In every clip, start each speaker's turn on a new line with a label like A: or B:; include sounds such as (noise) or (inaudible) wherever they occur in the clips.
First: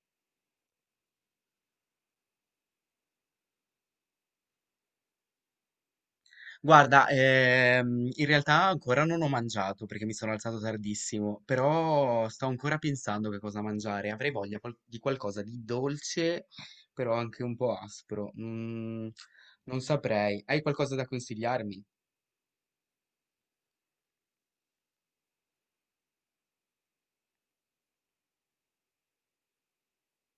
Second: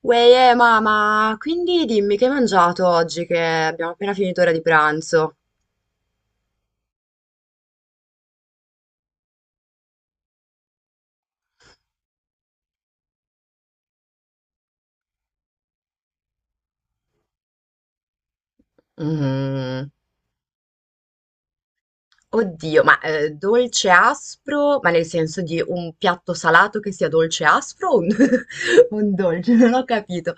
A: Uè, mamma, quindi dimmi che hai mangiato oggi che abbiamo appena finito ora di pranzo.
B: Guarda, in realtà ancora non ho mangiato perché mi sono alzato tardissimo, però sto ancora pensando che cosa mangiare. Avrei voglia di qualcosa di dolce, però anche un po' aspro. Non
A: Mhm.
B: saprei. Hai qualcosa da consigliarmi?
A: Oddio, ma dolce aspro, ma nel senso di un piatto salato che sia dolce aspro o (laughs) un dolce? Non ho capito.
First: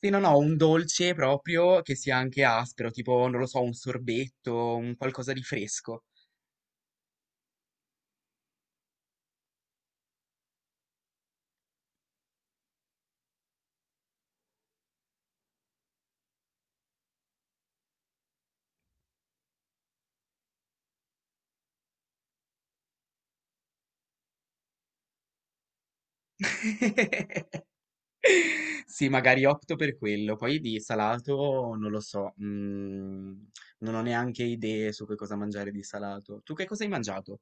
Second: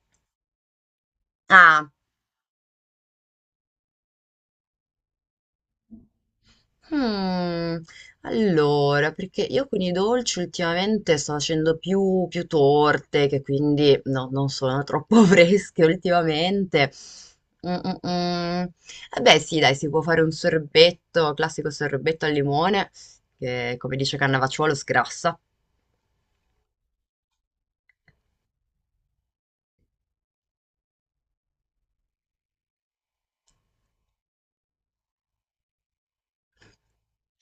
B: Sì, no, no, un dolce proprio
A: Ah.
B: che sia anche aspro, tipo, non lo so, un sorbetto, un qualcosa di fresco.
A: Mm, allora, perché io con i dolci ultimamente sto facendo più torte, che quindi no, non sono troppo (laughs) fresche ultimamente. Mm, mm, mm. Eh beh, sì, dai, si può fare un sorbetto, classico sorbetto al limone, che come dice Cannavacciuolo sgrassa.
B: (laughs) Sì, magari opto per quello. Poi di salato non lo so, non ho neanche idee su che cosa mangiare di salato. Tu che cosa hai mangiato?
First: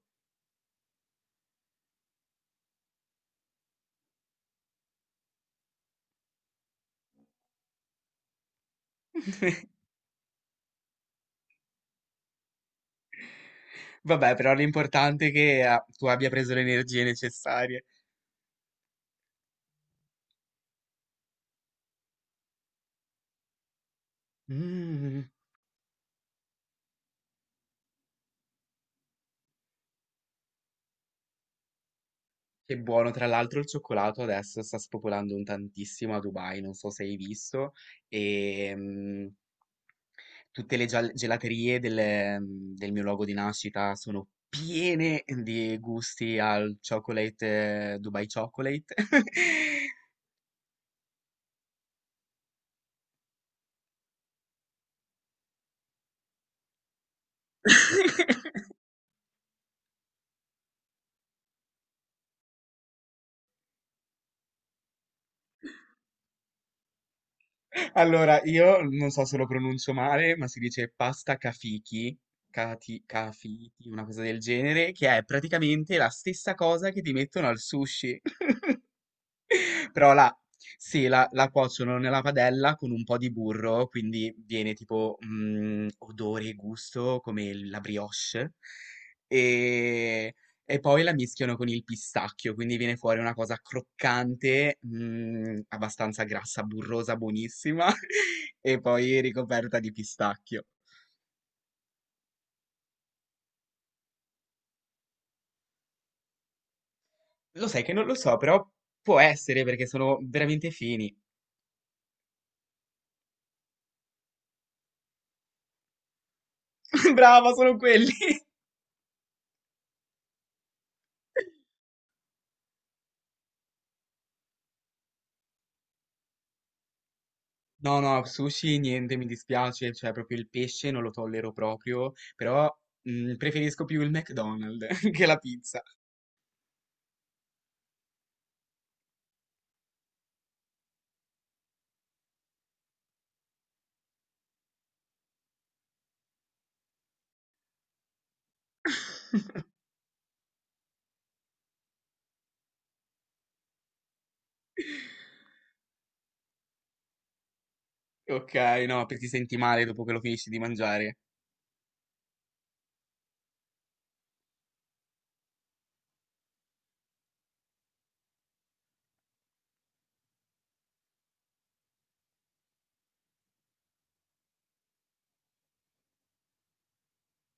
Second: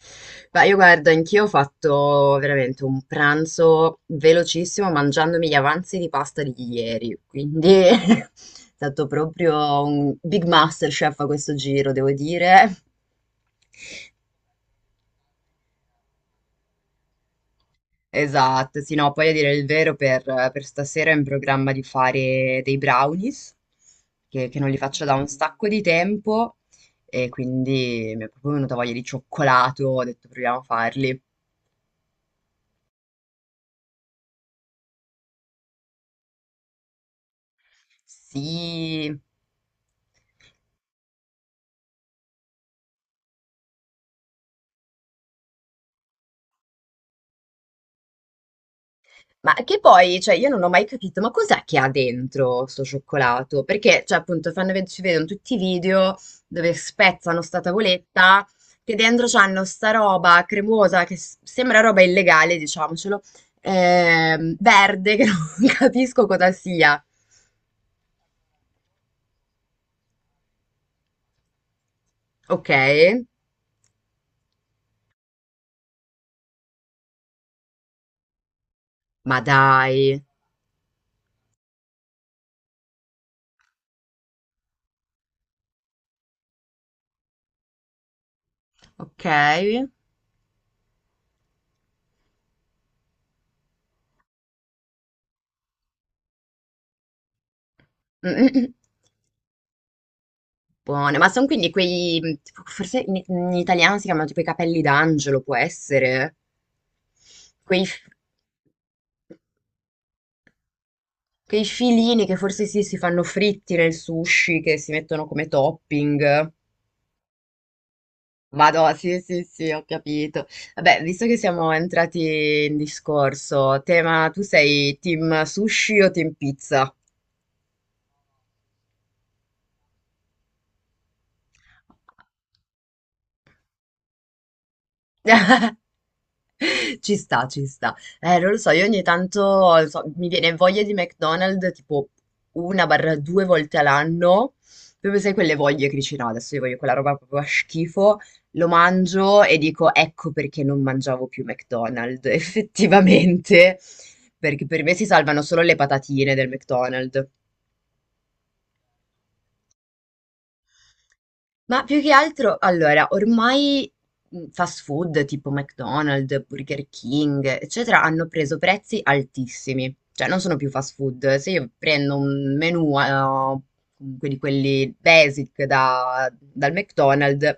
A: Ma io guarda, anch'io ho fatto veramente un pranzo velocissimo mangiandomi gli avanzi di pasta di ieri, quindi (laughs) è stato
B: (laughs)
A: proprio un big master chef a questo giro, devo dire.
B: Vabbè, però l'importante è che tu abbia preso le energie necessarie.
A: Esatto, sì, no, poi a dire il vero per stasera ho in programma di fare dei brownies, che non li faccio da un
B: Mm,
A: sacco di tempo, e quindi mi è proprio venuta voglia di cioccolato, ho detto proviamo a farli.
B: che buono, tra l'altro il cioccolato adesso sta spopolando un tantissimo a Dubai, non so se hai visto, e,
A: Sì.
B: tutte le gelaterie del mio luogo di nascita sono piene di gusti al chocolate, Dubai Chocolate.
A: Ma che
B: (laughs)
A: poi, cioè, io non ho mai capito, ma cos'è che ha dentro sto cioccolato? Perché, cioè, appunto, fanno ci vedono tutti i video dove spezzano sta tavoletta, che dentro c'hanno sta roba cremosa, che sembra roba illegale, diciamocelo, verde, che non (laughs) capisco cosa sia.
B: Allora, io non so se lo pronuncio male, ma si dice pasta kafiki,
A: Ok,
B: kati, kafiti, una cosa del genere, che è praticamente la stessa cosa che ti mettono al sushi. (laughs)
A: ma dai,
B: Però la sì, la la cuociono nella padella con un po' di burro, quindi viene tipo, mhmm, odore e gusto come il la brioche,
A: ok.
B: ehm, e poi la mischiano con il pistacchio, quindi viene fuori una cosa croccante, mhmm, abbastanza grassa, burrosa, buonissima
A: Mm, mm,
B: (laughs)
A: mm.
B: e poi ricoperta di pistacchio.
A: Buone, ma sono quindi quei, tipo, forse in italiano si chiamano tipo i capelli d'angelo, può essere?
B: Lo
A: Quei,
B: sai che
A: f-
B: non lo so, però può essere perché sono veramente fini.
A: Quei filini che forse sì, si fanno fritti nel sushi, che si mettono come topping.
B: (laughs) Brava, sono quelli!
A: Vado, sì, sì, sì, ho capito. Vabbè, visto che siamo entrati in discorso, tema, tu sei team sushi o team pizza?
B: No, no, sushi niente, mi dispiace, cioè proprio il pesce non lo tollero proprio, però preferisco più il McDonald's (laughs) che la
A: (laughs)
B: pizza.
A: (laughs) Ci sta, ci sta. Non lo so, io ogni tanto mi viene voglia di McDonald's tipo una barra due volte all'anno. Proprio sai quelle voglie che dici no, adesso io voglio quella roba proprio a schifo. Lo mangio e dico ecco perché non mangiavo più McDonald's, (laughs) effettivamente. Perché per me si salvano solo le patatine del McDonald's.
B: Ok, no, perché ti senti male dopo che lo finisci di mangiare.
A: Ma più che altro, allora, ormai fast food tipo McDonald's, Burger King, eccetera, hanno preso prezzi altissimi. Cioè, non sono più fast food. Se io prendo un menù, comunque di quelli basic dal McDonald's,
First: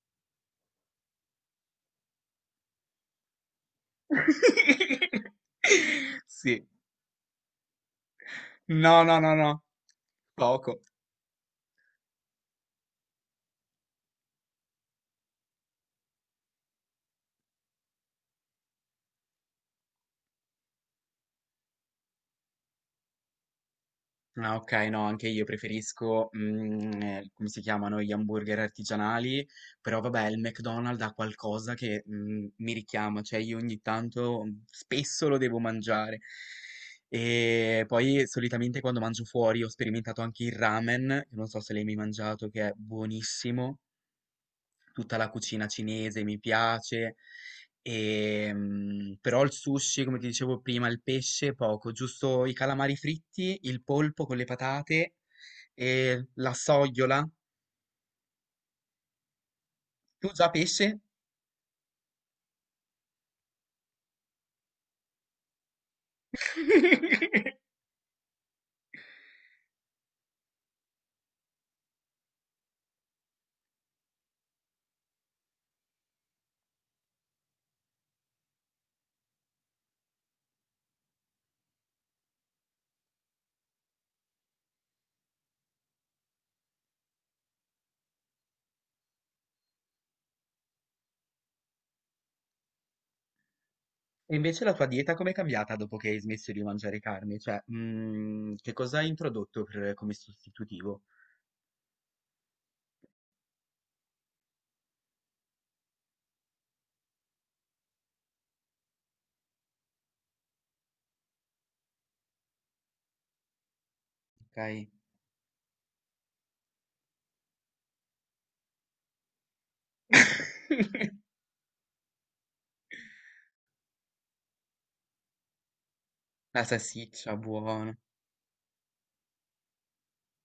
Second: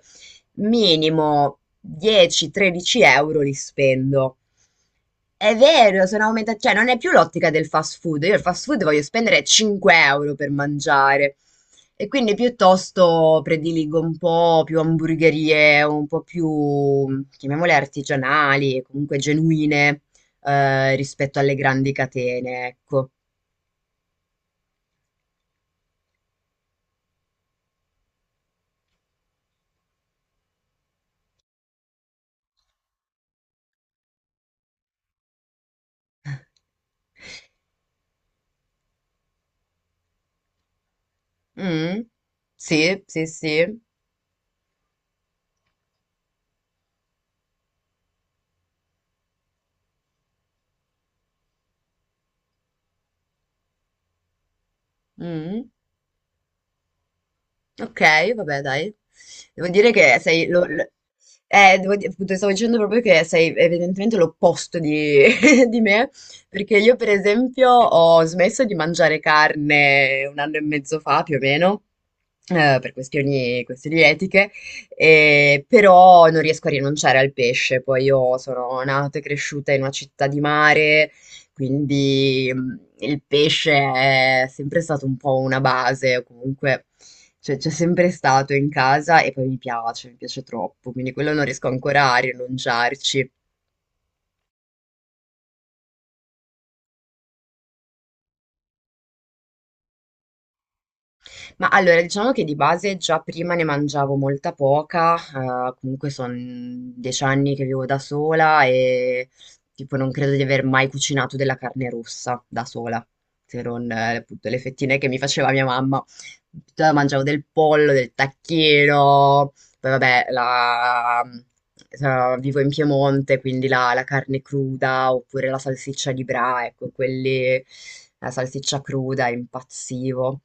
A: minimo 10-13 euro li spendo.
B: (laughs)
A: È vero, sono
B: Sì.
A: aumentati, cioè non è più l'ottica del fast food, io il fast food voglio
B: No, no, no,
A: spendere
B: no.
A: 5 euro per
B: Poco.
A: mangiare e quindi piuttosto prediligo un po' più hamburgerie, un po' più, chiamiamole artigianali, comunque genuine rispetto alle grandi catene, ecco.
B: Ah, okay, no, anche io preferisco, come si chiamano, gli hamburger artigianali, però vabbè il McDonald's ha qualcosa che, mhmm, mi richiama, cioè io ogni tanto spesso lo devo mangiare. E poi solitamente quando mangio fuori ho sperimentato anche il ramen, che non so se l'hai mai
A: Mm?
B: mangiato, che è
A: Sì, sì,
B: buonissimo.
A: sì.
B: Tutta la cucina cinese mi piace, però il sushi, come ti dicevo prima, il pesce poco, giusto i calamari fritti, il polpo con le patate
A: Mm.
B: e la sogliola.
A: Ok, vabbè, dai. Devo dire che
B: Tu
A: sei,
B: già pesce?
A: appunto, stavo dicendo proprio che sei evidentemente l'opposto di, (laughs) di me, perché io, per esempio,
B: (laughs)
A: ho smesso di mangiare carne un anno e mezzo fa, più o meno, per questioni etiche, però non riesco a rinunciare al pesce. Poi io sono nata e cresciuta in una città di mare, quindi il pesce è sempre stato un po' una base, o comunque cioè, c'è sempre stato in casa e poi mi piace troppo, quindi quello non riesco ancora a rinunciarci.
B: E invece la tua dieta com'è cambiata dopo che hai smesso di mangiare carne? Cioè, che cosa hai introdotto come sostitutivo?
A: Ma allora, diciamo che di base già prima ne mangiavo molta poca, comunque sono 10 anni che vivo da sola e tipo non credo di aver mai cucinato della carne rossa da sola, se non appunto le
B: Ok.
A: fettine che mi faceva mia mamma. Mangiavo del pollo, del tacchino. Vabbè,
B: (laughs)
A: vivo in Piemonte, quindi la carne cruda oppure la salsiccia di
B: La
A: Bra, ecco,
B: salsiccia,
A: quelli,
B: buona.
A: la salsiccia cruda, impazzivo.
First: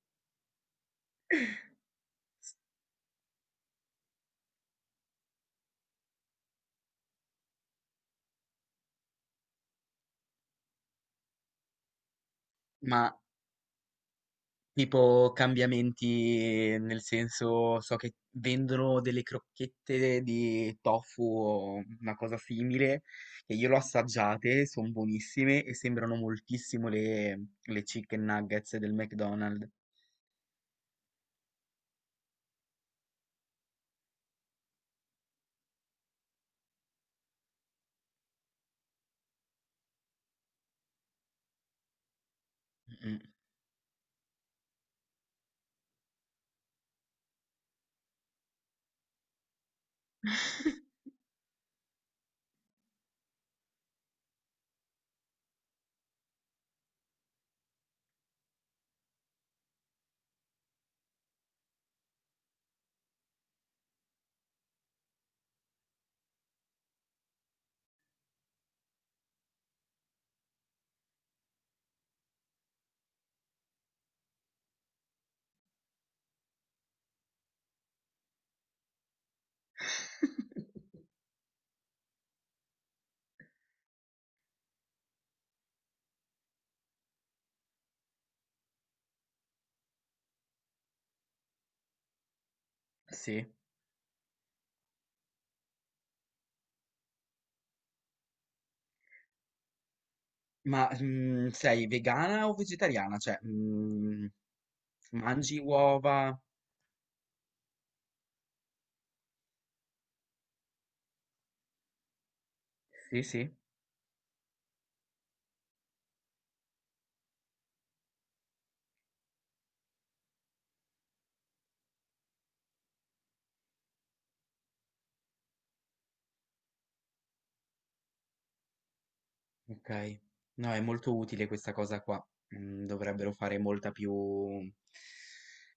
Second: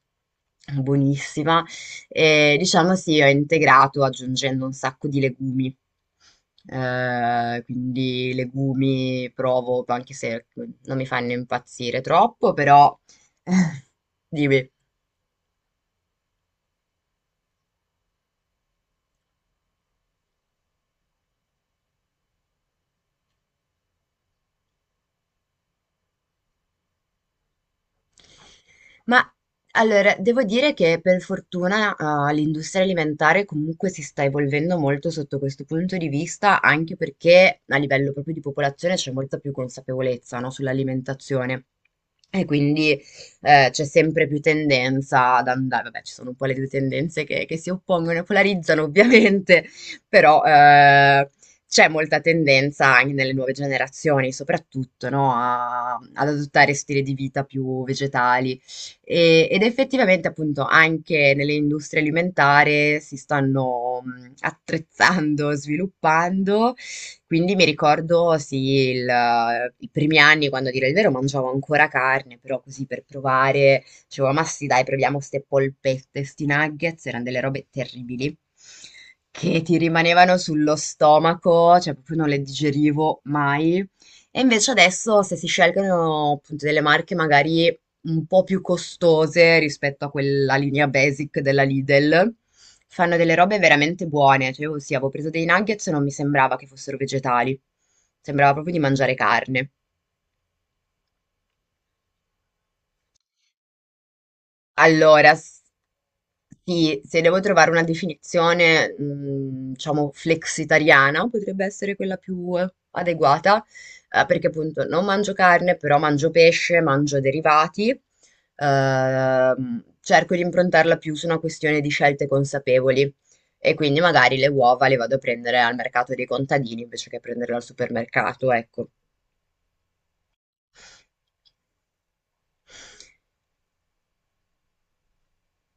A: Buonissima. E diciamo sì, ho integrato aggiungendo un sacco di legumi. Quindi legumi provo, anche se non mi fanno impazzire troppo, però
B: Ma
A: (laughs) dimmi.
B: tipo cambiamenti nel senso, so che vendono delle crocchette di tofu o una cosa simile, che io l'ho assaggiate, sono buonissime e sembrano moltissimo le chicken nuggets del
A: Ma
B: McDonald's.
A: allora, devo dire che per fortuna, ah, l'industria alimentare comunque si sta evolvendo molto sotto questo punto di vista, anche perché a livello proprio di popolazione c'è molta più consapevolezza, no, sull'alimentazione. E quindi
B: Mm,
A: c'è sempre più tendenza ad andare, vabbè, ci sono un po' le due tendenze che si oppongono e polarizzano ovviamente, però c'è molta tendenza anche nelle nuove generazioni, soprattutto, no, ad adottare stili di vita più vegetali ed effettivamente appunto anche nelle industrie alimentari si stanno attrezzando, (laughs) sviluppando, quindi mi ricordo sì, i primi anni quando a dire il vero mangiavo ancora carne, però così per provare, dicevo ma sì dai proviamo ste polpette, sti nuggets, erano delle robe terribili. Che ti rimanevano sullo stomaco, cioè proprio non le digerivo mai. E invece adesso se si scelgono appunto delle marche magari un po' più costose rispetto a quella linea basic della Lidl. Fanno delle
B: sì.
A: robe veramente buone. Cioè, io sì, avevo preso dei nuggets e non mi sembrava che fossero vegetali. Sembrava proprio di mangiare carne.
B: Ma sei vegana o vegetariana? Cioè,
A: Allora,
B: mangi uova?
A: sì, se devo trovare una definizione, diciamo, flexitariana, potrebbe essere quella più
B: Sì, sì.
A: adeguata, perché appunto non mangio carne, però mangio pesce, mangio derivati, cerco di improntarla più su una questione di scelte consapevoli e quindi magari le uova le vado a prendere al mercato dei contadini invece che prenderle al supermercato, ecco.
B: Ok, no, è molto utile questa cosa qua. Mm, dovrebbero fare molta più,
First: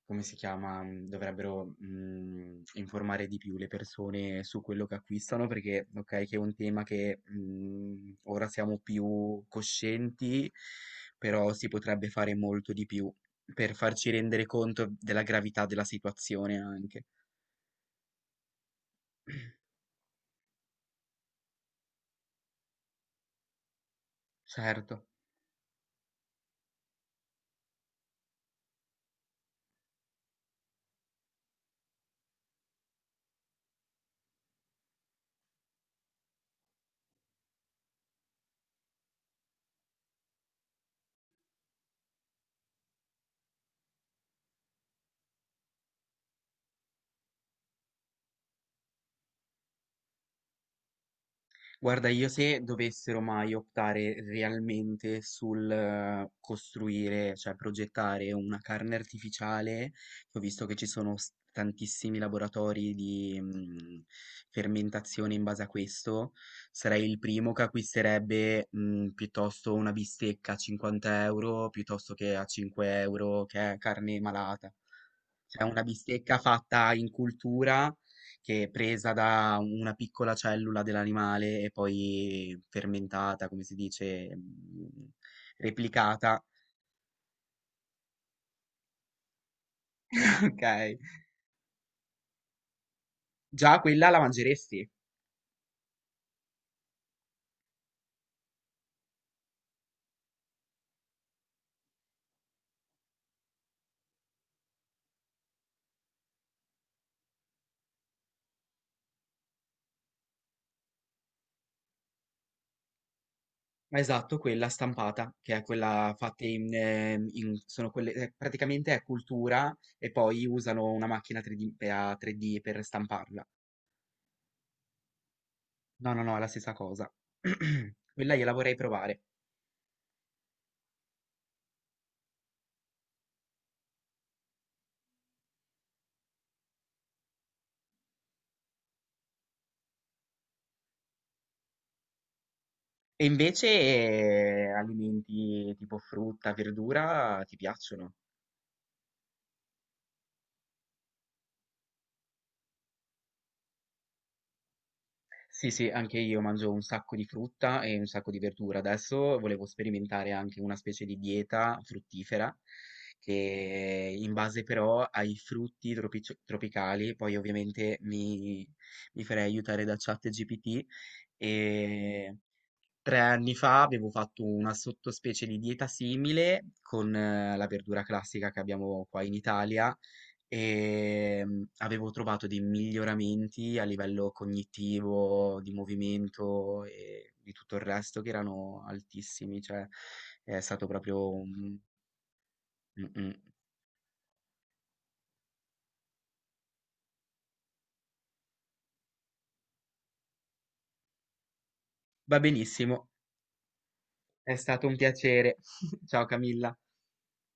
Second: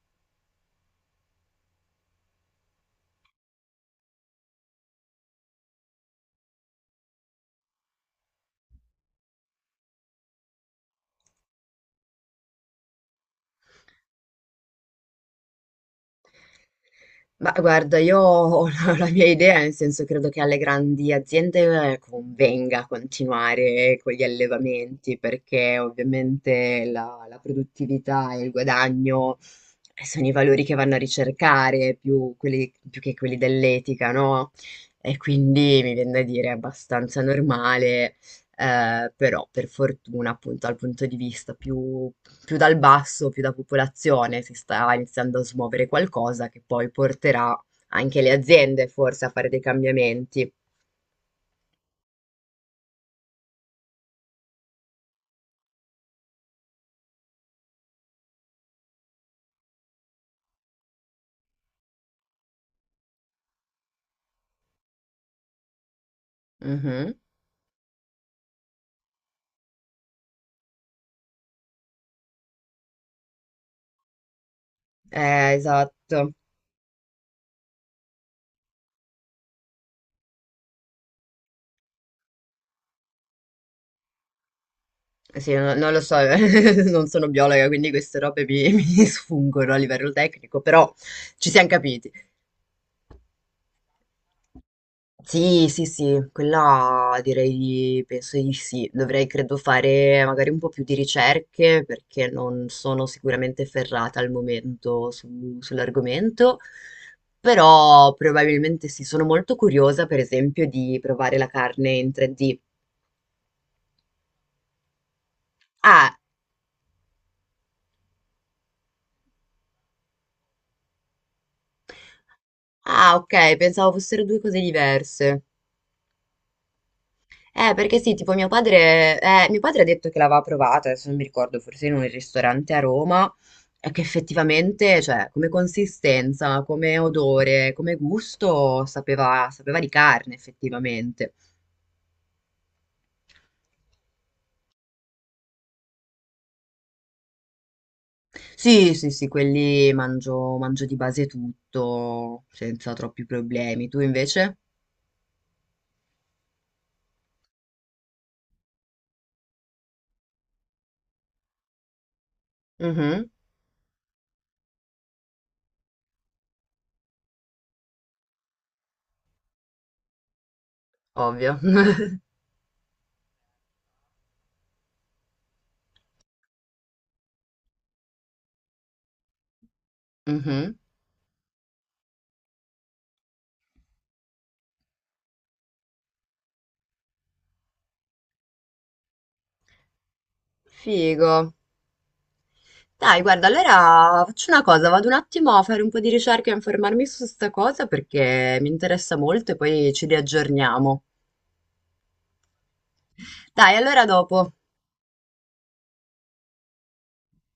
B: come si chiama? Mm, dovrebbero informare di più le persone su quello che acquistano perché, ok, che è un tema che ora siamo più coscienti, però si potrebbe fare molto di più per farci rendere conto della gravità della situazione anche.
A: Ma guarda, io ho (laughs) la mia idea, nel senso credo che alle grandi aziende convenga continuare con gli
B: Certo.
A: allevamenti, perché ovviamente la produttività e il guadagno sono i valori che vanno a ricercare, più, più che quelli dell'etica, no? E quindi mi viene da dire è abbastanza normale, però per fortuna appunto dal punto di vista più dal basso, più da popolazione, si sta iniziando a smuovere qualcosa che poi porterà anche le aziende forse a fare dei cambiamenti.
B: Guarda, io se dovessero mai optare realmente sul costruire, cioè progettare una carne artificiale, che ho visto che ci sono tantissimi laboratori di fermentazione in base a questo, sarei
A: Mhm.
B: il primo che acquisterebbe piuttosto una bistecca a 50 euro piuttosto che a 5 euro che è carne malata. C'è una
A: Esatto.
B: bistecca fatta in cultura che è presa da una piccola cellula dell'animale e poi fermentata, come si dice,
A: Sì, non lo so,
B: replicata. (coughs)
A: (laughs) non sono biologa, quindi queste robe mi, (laughs) mi sfungono a livello
B: (laughs)
A: tecnico,
B: Ok.
A: però ci siamo capiti.
B: Già quella la mangeresti.
A: Sì, sì, sì, quella direi di, penso di sì. Dovrei, credo, fare magari un po' più di ricerche perché non sono sicuramente ferrata al momento sull'argomento, però probabilmente sì, sono molto curiosa, per esempio, di provare la carne in 3D.
B: Esatto, quella stampata, che è quella
A: Ah,
B: fatta in, sono quelle, praticamente è cultura e poi usano una macchina 3D, a 3D per
A: ah,
B: stamparla.
A: ok, pensavo fossero due cose diverse.
B: No, no, no, è la stessa cosa. (coughs) (clears throat)
A: Perché sì, tipo
B: Quella gliela vorrei provare.
A: mio padre ha detto che l'aveva provata, adesso non mi ricordo, forse in un ristorante a Roma, e che effettivamente, cioè, come consistenza, come odore, come gusto, sapeva, sapeva di carne, effettivamente.
B: E invece alimenti tipo frutta, verdura ti piacciono?
A: Sì, sì, sì, quelli mangio, mangio di base tutto, senza troppi problemi. Tu invece?
B: Sì, sì, anche io mangio un sacco di frutta e un sacco di verdura. Adesso volevo sperimentare anche una specie di dieta fruttifera
A: Mhm,
B: che in base però ai tropicali, poi ovviamente mi farei aiutare da ChatGPT
A: ovvio. (laughs)
B: e 3 anni fa avevo fatto una sottospecie di dieta simile con la verdura classica che abbiamo qua in Italia
A: Mhm.
B: e avevo trovato dei miglioramenti a livello cognitivo, di movimento e di tutto il resto che erano altissimi, cioè è stato proprio...
A: Figo. Dai,
B: un-
A: guarda, allora faccio una cosa, vado un attimo a fare un po' di ricerca e informarmi su sta cosa perché mi interessa molto e poi ci riaggiorniamo.
B: va benissimo,
A: Dai, allora dopo.
B: è stato un piacere. (laughs) Ciao Camilla.